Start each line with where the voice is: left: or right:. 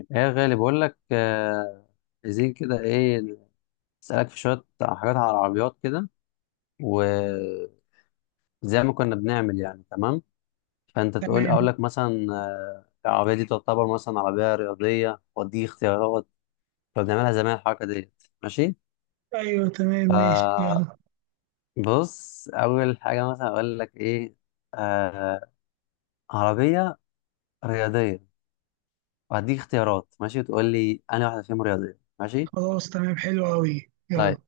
left: ايه يا غالي، بقول لك عايزين كده ايه. اسالك في شويه حاجات على العربيات كده، وزي ما كنا بنعمل يعني، تمام؟ فانت تقول، اقول لك مثلا العربيه دي تعتبر مثلا عربيه رياضيه، ودي اختيارات كنا بنعملها زمان. الحركه ديت، ماشي؟ فبص، اول حاجه مثلا اقول لك ايه. آه عربيه رياضيه، وهديك اختيارات، ماشي؟ وتقول لي انا واحده فيهم رياضيه. ماشي، طيب.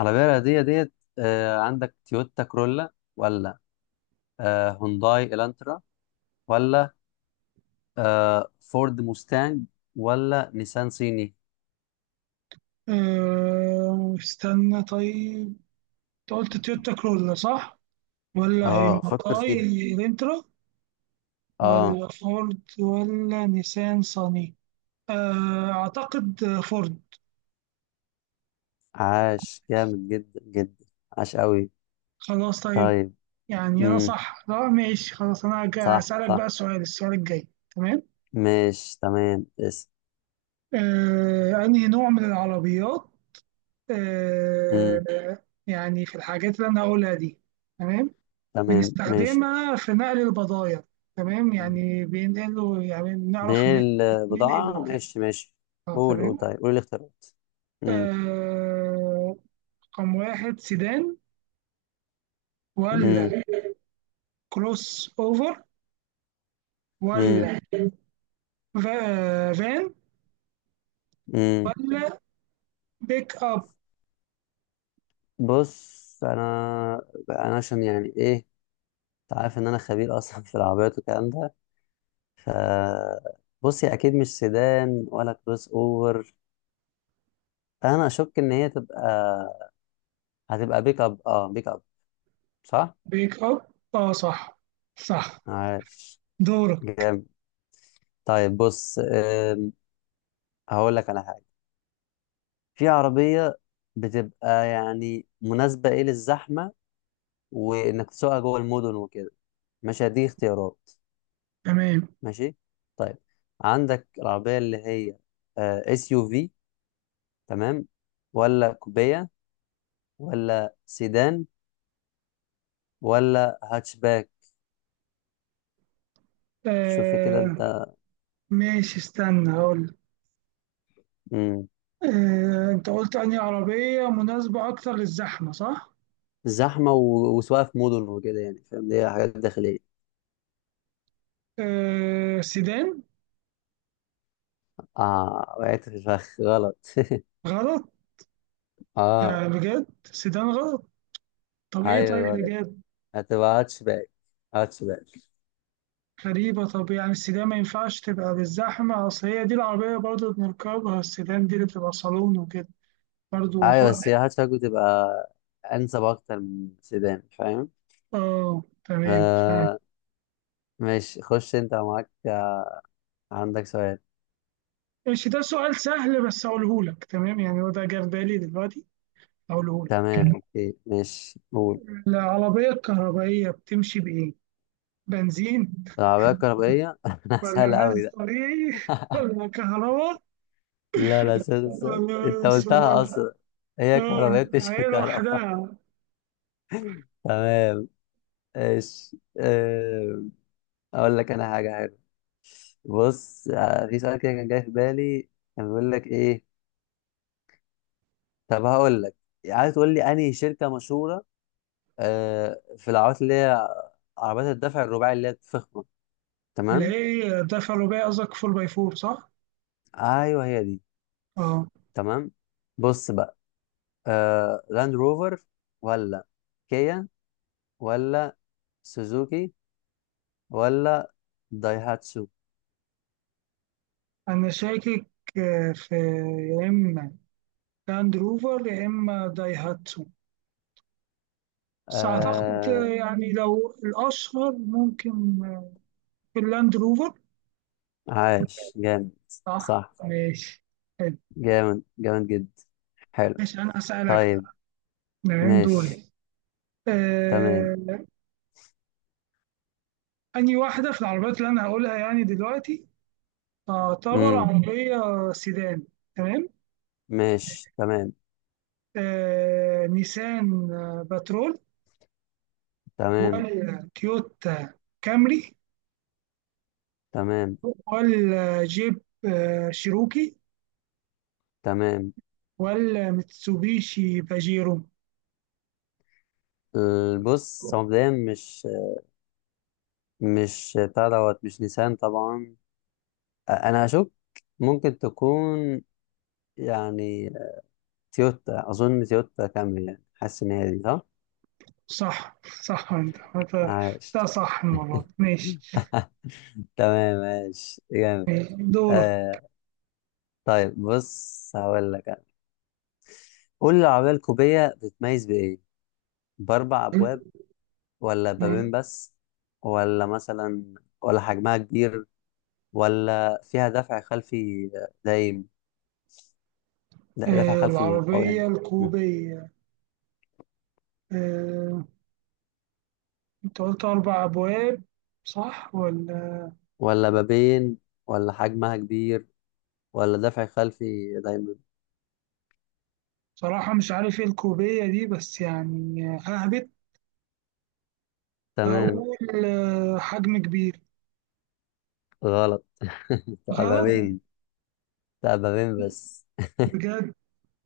left: العربية الرياضية ديت، عندك تويوتا كرولا، ولا هونداي الانترا، ولا فورد موستانج، ولا نيسان صيني؟
right: تويوتا كروسان
left: اه، فكر فيها.
right: والانترا،
left: اه،
right: ولا فورد، ولا نيسان صاني. أعتقد فورد.
left: عاش، جامد جدا جدا. عاش قوي.
right: خلاص طيب.
left: طيب.
right: يعني أنا
left: امم
right: صح؟ لا ماشي خلاص، أنا
left: صح،
right: هسألك بقى
left: صح.
right: السؤال الجاي. تمام.
left: ماشي، تمام.
right: أنهي نوع من العربيات؟
left: امم
right: يعني في الحاجات اللي أنا هقولها دي. تمام.
left: تمام، ماشي.
right: بنستخدمها في نقل البضايع. تمام، يعني بينقلوا، يعني بنعرف إن ننقل
left: بالبضاعة،
right: وكده.
left: ماشي، ماشي. قول، قول،
right: تمام.
left: طيب، قول الاختيارات. امم
right: آه، رقم واحد سيدان، ولا
left: امم
right: كروس اوفر، ولا فان،
left: امم
right: ولا بيك اب
left: بص، انا عشان يعني ايه، انت عارف ان انا خبير اصلا في العربيات والكلام ده. ف بص، هي اكيد مش سيدان ولا كروس اوفر. انا اشك ان هي هتبقى بيك اب. اه بيك اب، صح.
right: بيك اب. اه صح، صح.
left: عاش،
right: دورك.
left: جامد. طيب بص، هقول لك على حاجه. في عربيه بتبقى يعني مناسبه ايه للزحمه، وانك تسوقها جوه المدن وكده. مش هديك اختيارات؟
right: تمام.
left: ماشي، طيب. عندك العربية اللي هي اس يو في، تمام؟ ولا كوبية، ولا سيدان، ولا هاتشباك؟ شوف كده
right: آه
left: انت.
right: ماشي، استنى هقول.
left: مم.
right: آه، انت قلت انهي عربية مناسبة اكتر للزحمة، صح؟
left: زحمة وسواقة في مدن وكده، يعني فاهم؟ دي حاجات داخلية.
right: آه سيدان.
left: اه، وقعت في الفخ. غلط.
right: غلط؟
left: اه.
right: بجد سيدان غلط؟ طب ايه
left: ايوه،
right: طيب
left: غلط.
right: بجد؟
left: هتبقى هاتشباك. هاتشباك.
right: غريبة. طب يعني السيدان ما ينفعش تبقى بالزحمة؟ اصل هي دي العربية برضه بنركبها، السيدان دي اللي بتبقى صالون وكده. برضو
left: ايوه،
right: خلاص.
left: بس هي هاتشباك بتبقى انسب اكتر من سيدان، فاهم؟
right: اه تمام، فاهم.
left: آه. ماشي، خش، انت معاك، عندك سؤال.
right: ماشي، ده سؤال سهل بس اقوله لك. تمام، يعني هو ده جه في بالي دلوقتي، اقوله لك.
left: تمام، اوكي، ماشي، قول.
right: العربية الكهربائية بتمشي بإيه؟ بنزين،
left: العربية الكهربائية، انا
right: ولا
left: سهلة أوي
right: غاز
left: ده.
right: طبيعي، ولا كهرباء،
left: لا، لا، سهل، سهل، انت
right: ولا
left: قلتها
right: سولار؟
left: اصلا. هي كهربائية،
right: اه هي
left: بتشرب كهرباء.
right: لوحدها.
left: تمام. ايش، اقول لك انا حاجة حلوة. بص، في سؤال كده كان جاي في بالي، كان بيقول لك ايه. طب هقول لك، عايز تقول لي انهي شركة مشهورة في العربيات، اللي هي عربيات الدفع الرباعي اللي هي الفخمة،
right: اللي
left: تمام؟
right: هي الدفع الرباعي، قصدك 4 باي 4 صح؟
left: ايوه، هي دي.
right: اه
left: تمام. بص بقى، لاند روفر، ولا كيا، ولا سوزوكي، ولا دايهاتسو؟
right: انا شاكك، في. يا اما لاند روفر، يا اما دايهاتسو. بس أعتقد
left: آه
right: يعني، لو الأشهر ممكن اللاند روفر.
left: عاش، جامد،
right: صح.
left: صح.
right: ماشي. حلو.
left: جامد، جامد جدا. حلو.
right: ماشي، أنا هسألك
left: طيب،
right: بقى. نعم
left: ماشي،
right: دوري.
left: تمام.
right: آه، أنهي واحدة في العربيات اللي أنا هقولها يعني دلوقتي تعتبر
left: امم
right: عربية سيدان؟ تمام.
left: ماشي، تمام،
right: نيسان باترول،
left: تمام،
right: ولا تويوتا كامري،
left: تمام،
right: ولا جيب شيروكي،
left: تمام.
right: ولا ميتسوبيشي باجيرو؟
left: بص، هو مبدئيا مش بتاع دوت، مش نيسان طبعا. انا هشك. ممكن تكون يعني تويوتا، اظن تويوتا كامري، يعني حاسس ان هي دي، صح.
right: صح. صح. انت، ده
left: عاش.
right: صح المرة دي. ماشي.
left: تمام، ماشي، جامد.
right: ماشي. دورك.
left: آه. طيب بص، هقول لك انا، قول لي العربية الكوبية بتتميز بإيه؟ بأربع أبواب، ولا بابين بس؟ ولا مثلا، ولا حجمها كبير، ولا فيها دفع خلفي دايم؟ لا، دفع خلفي، أو يعني.
right: العربية
left: م.
right: الكوبية. آه، انت قلت أربع أبواب، صح ولا؟
left: ولا بابين، ولا حجمها كبير، ولا دفع خلفي دايما؟
right: بصراحة مش عارف ايه الكوبية دي، بس يعني ههبط.
left: تمام.
right: أقول حجم كبير.
left: غلط.
right: غلط؟
left: بابين. لا، بابين بس.
right: بجد؟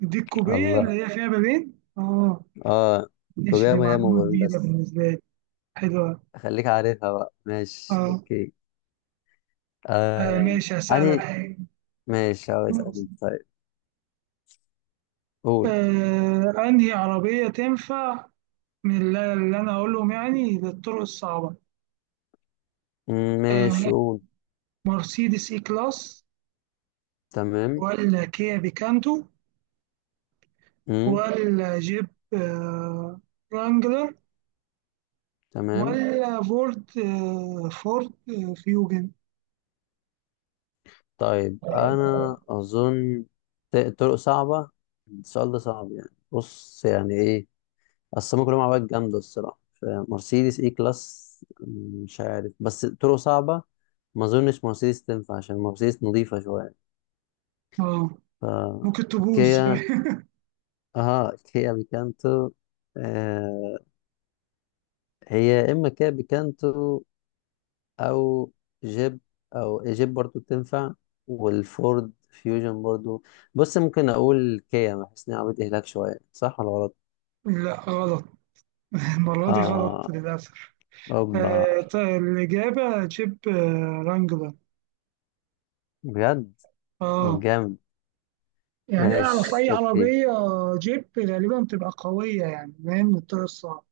right: دي الكوبية اللي
left: الله،
right: هي فيها بابين، اه.
left: اه.
right: ماشي،
left: كوبية،
right: دي
left: ما هي مو
right: معلومة
left: بابين
right: جديدة
left: بس.
right: بالنسبة لي. حلوة.
left: خليك عارفها بقى، ماشي،
right: اه.
left: اوكي. آه...
right: ماشي هسألك.
left: أني ماشي. هو اسألني، طيب. قول.
right: أنهي عربية تنفع من اللي أنا أقولهم يعني للطرق الصعبة؟
left: مم، ماشي،
right: آه،
left: قول.
right: مرسيدس إي كلاس،
left: تمام.
right: ولا كيا بيكانتو،
left: مم.
right: ولا جيب آه، ورانجلر،
left: تمام.
right: ولا فورد فيوجن؟
left: طيب، أنا أظن، طرق صعبة، السؤال ده صعب يعني. بص يعني إيه، أصل هما كلهم عربيات جامدة الصراحة. مرسيدس إي كلاس، مش عارف. بس طرق صعبة، ما أظنش مرسيدس تنفع، عشان مرسيدس نظيفة شوية.
right: آه،
left: ف
right: ممكن تبوظ
left: كيا. اه كيا بيكانتو. آه، هي يا إما كابي كانترو، أو جيب. أو جيب برضو بتنفع. والفورد فيوجن برضو. بص، ممكن أقول كيا، بحس إن هي عربية إهلاك شوية، صح ولا غلط؟
right: لا غلط. المرة دي غلط
left: آه،
right: للأسف.
left: أوبا.
right: طيب الإجابة جيب رانجلر.
left: بجد؟ طب،
right: آه.
left: جامد.
right: يعني أعرف
left: ماشي،
right: أي
left: أوكي.
right: عربية جيب غالبا بتبقى قوية، يعني فاهم من الطريق الصعب.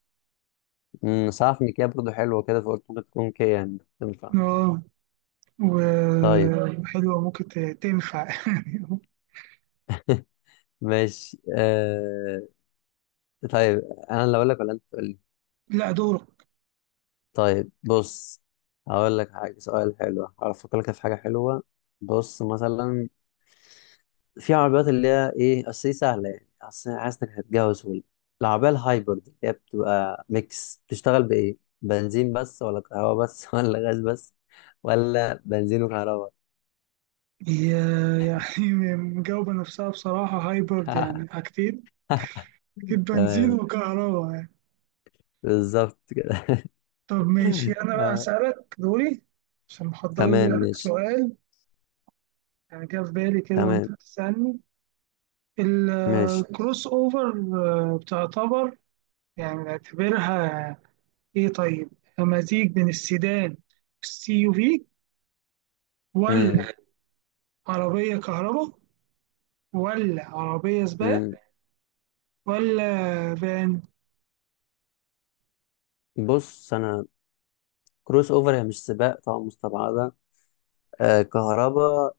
left: بس عارف إن كيا برضو حلوة كده، فقلت ممكن تكون كيا يعني تنفع.
right: اه،
left: طيب،
right: وحلوة ممكن تنفع.
left: ماشي. طيب، أنا اللي أقول لك ولا أنت تقول لي؟
right: لا دورك.
left: طيب بص، هقول لك حاجة. سؤال حلو، هفكر لك في حاجة حلوة. بص مثلا، في عربيات اللي هي ايه، اصل دي سهله يعني، اصل أنا حاسس انك هتجوز سهولة. العربيه الهايبرد اللي هي بتبقى ميكس، بتشتغل بايه؟ بنزين بس، ولا كهرباء بس، ولا غاز بس، ولا بنزين وكهرباء؟
right: هي يعني مجاوبة نفسها بصراحة، هايبرد يعني حاجتين، أكيد بنزين
left: تمام،
right: وكهرباء يعني.
left: بالظبط كده.
right: طب ماشي، أنا بقى
left: آه،
right: أسألك دوري، عشان محضر
left: تمام،
right: لي
left: ماشي.
right: سؤال. يعني جه في بالي كده وأنت
left: تمام،
right: بتسألني.
left: ماشي.
right: الكروس أوفر بتعتبر، يعني نعتبرها إيه طيب؟ مزيج بين السيدان والسي يو في، ولا
left: امم
right: عربية كهرباء، ولا عربية سباق،
left: امم
right: ولا فان؟
left: بص انا، كروس اوفر هي مش سباق طبعا، مستبعده. آه، كهرباء،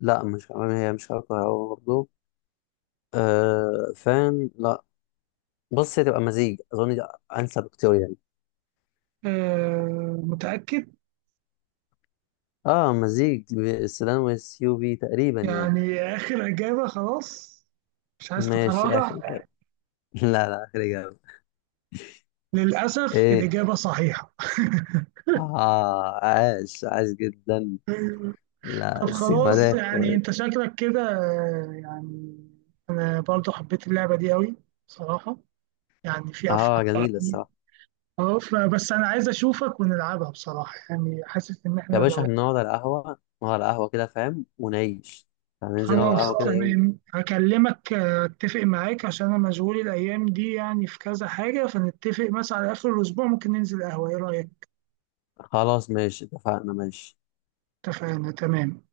left: لا، مش كهرباء، هي مش كهرباء برضه. آه، فان، لا. بص، هي تبقى مزيج، اظن ده انسب اختيار يعني.
right: آه متأكد؟
left: اه، مزيج السيدان والسيو في تقريبا يعني.
right: يعني آخر إجابة خلاص، مش عايز
left: ماشي، اخر
right: تتراجع؟
left: اجابه. لا، لا، اخر اجابه.
right: للأسف
left: ايه؟
right: الإجابة صحيحة.
left: اه، عاش، عاش جدا.
right: طب
left: لا بس،
right: خلاص،
left: جمدان،
right: يعني
left: جمدان.
right: أنت شكلك كده يعني. أنا برضو حبيت اللعبة دي أوي بصراحة، يعني في
left: اه،
right: أفكار.
left: جميل الصراحه.
right: اه، فبس انا عايز اشوفك ونلعبها بصراحة، يعني حاسس ان احنا
left: يا باشا،
right: لو.
left: هنقعد على القهوه. نقعد على القهوه كده، فاهم، ونعيش. هننزل نقعد على
right: خلاص
left: القهوه كده يوم.
right: تمام، هكلمك اتفق معاك، عشان انا مشغول الايام دي يعني، في كذا حاجة، فنتفق مثلا على اخر الاسبوع ممكن ننزل قهوة. ايه رأيك؟
left: خلاص، ماشي، اتفقنا، ماشي.
right: اتفقنا. تمام.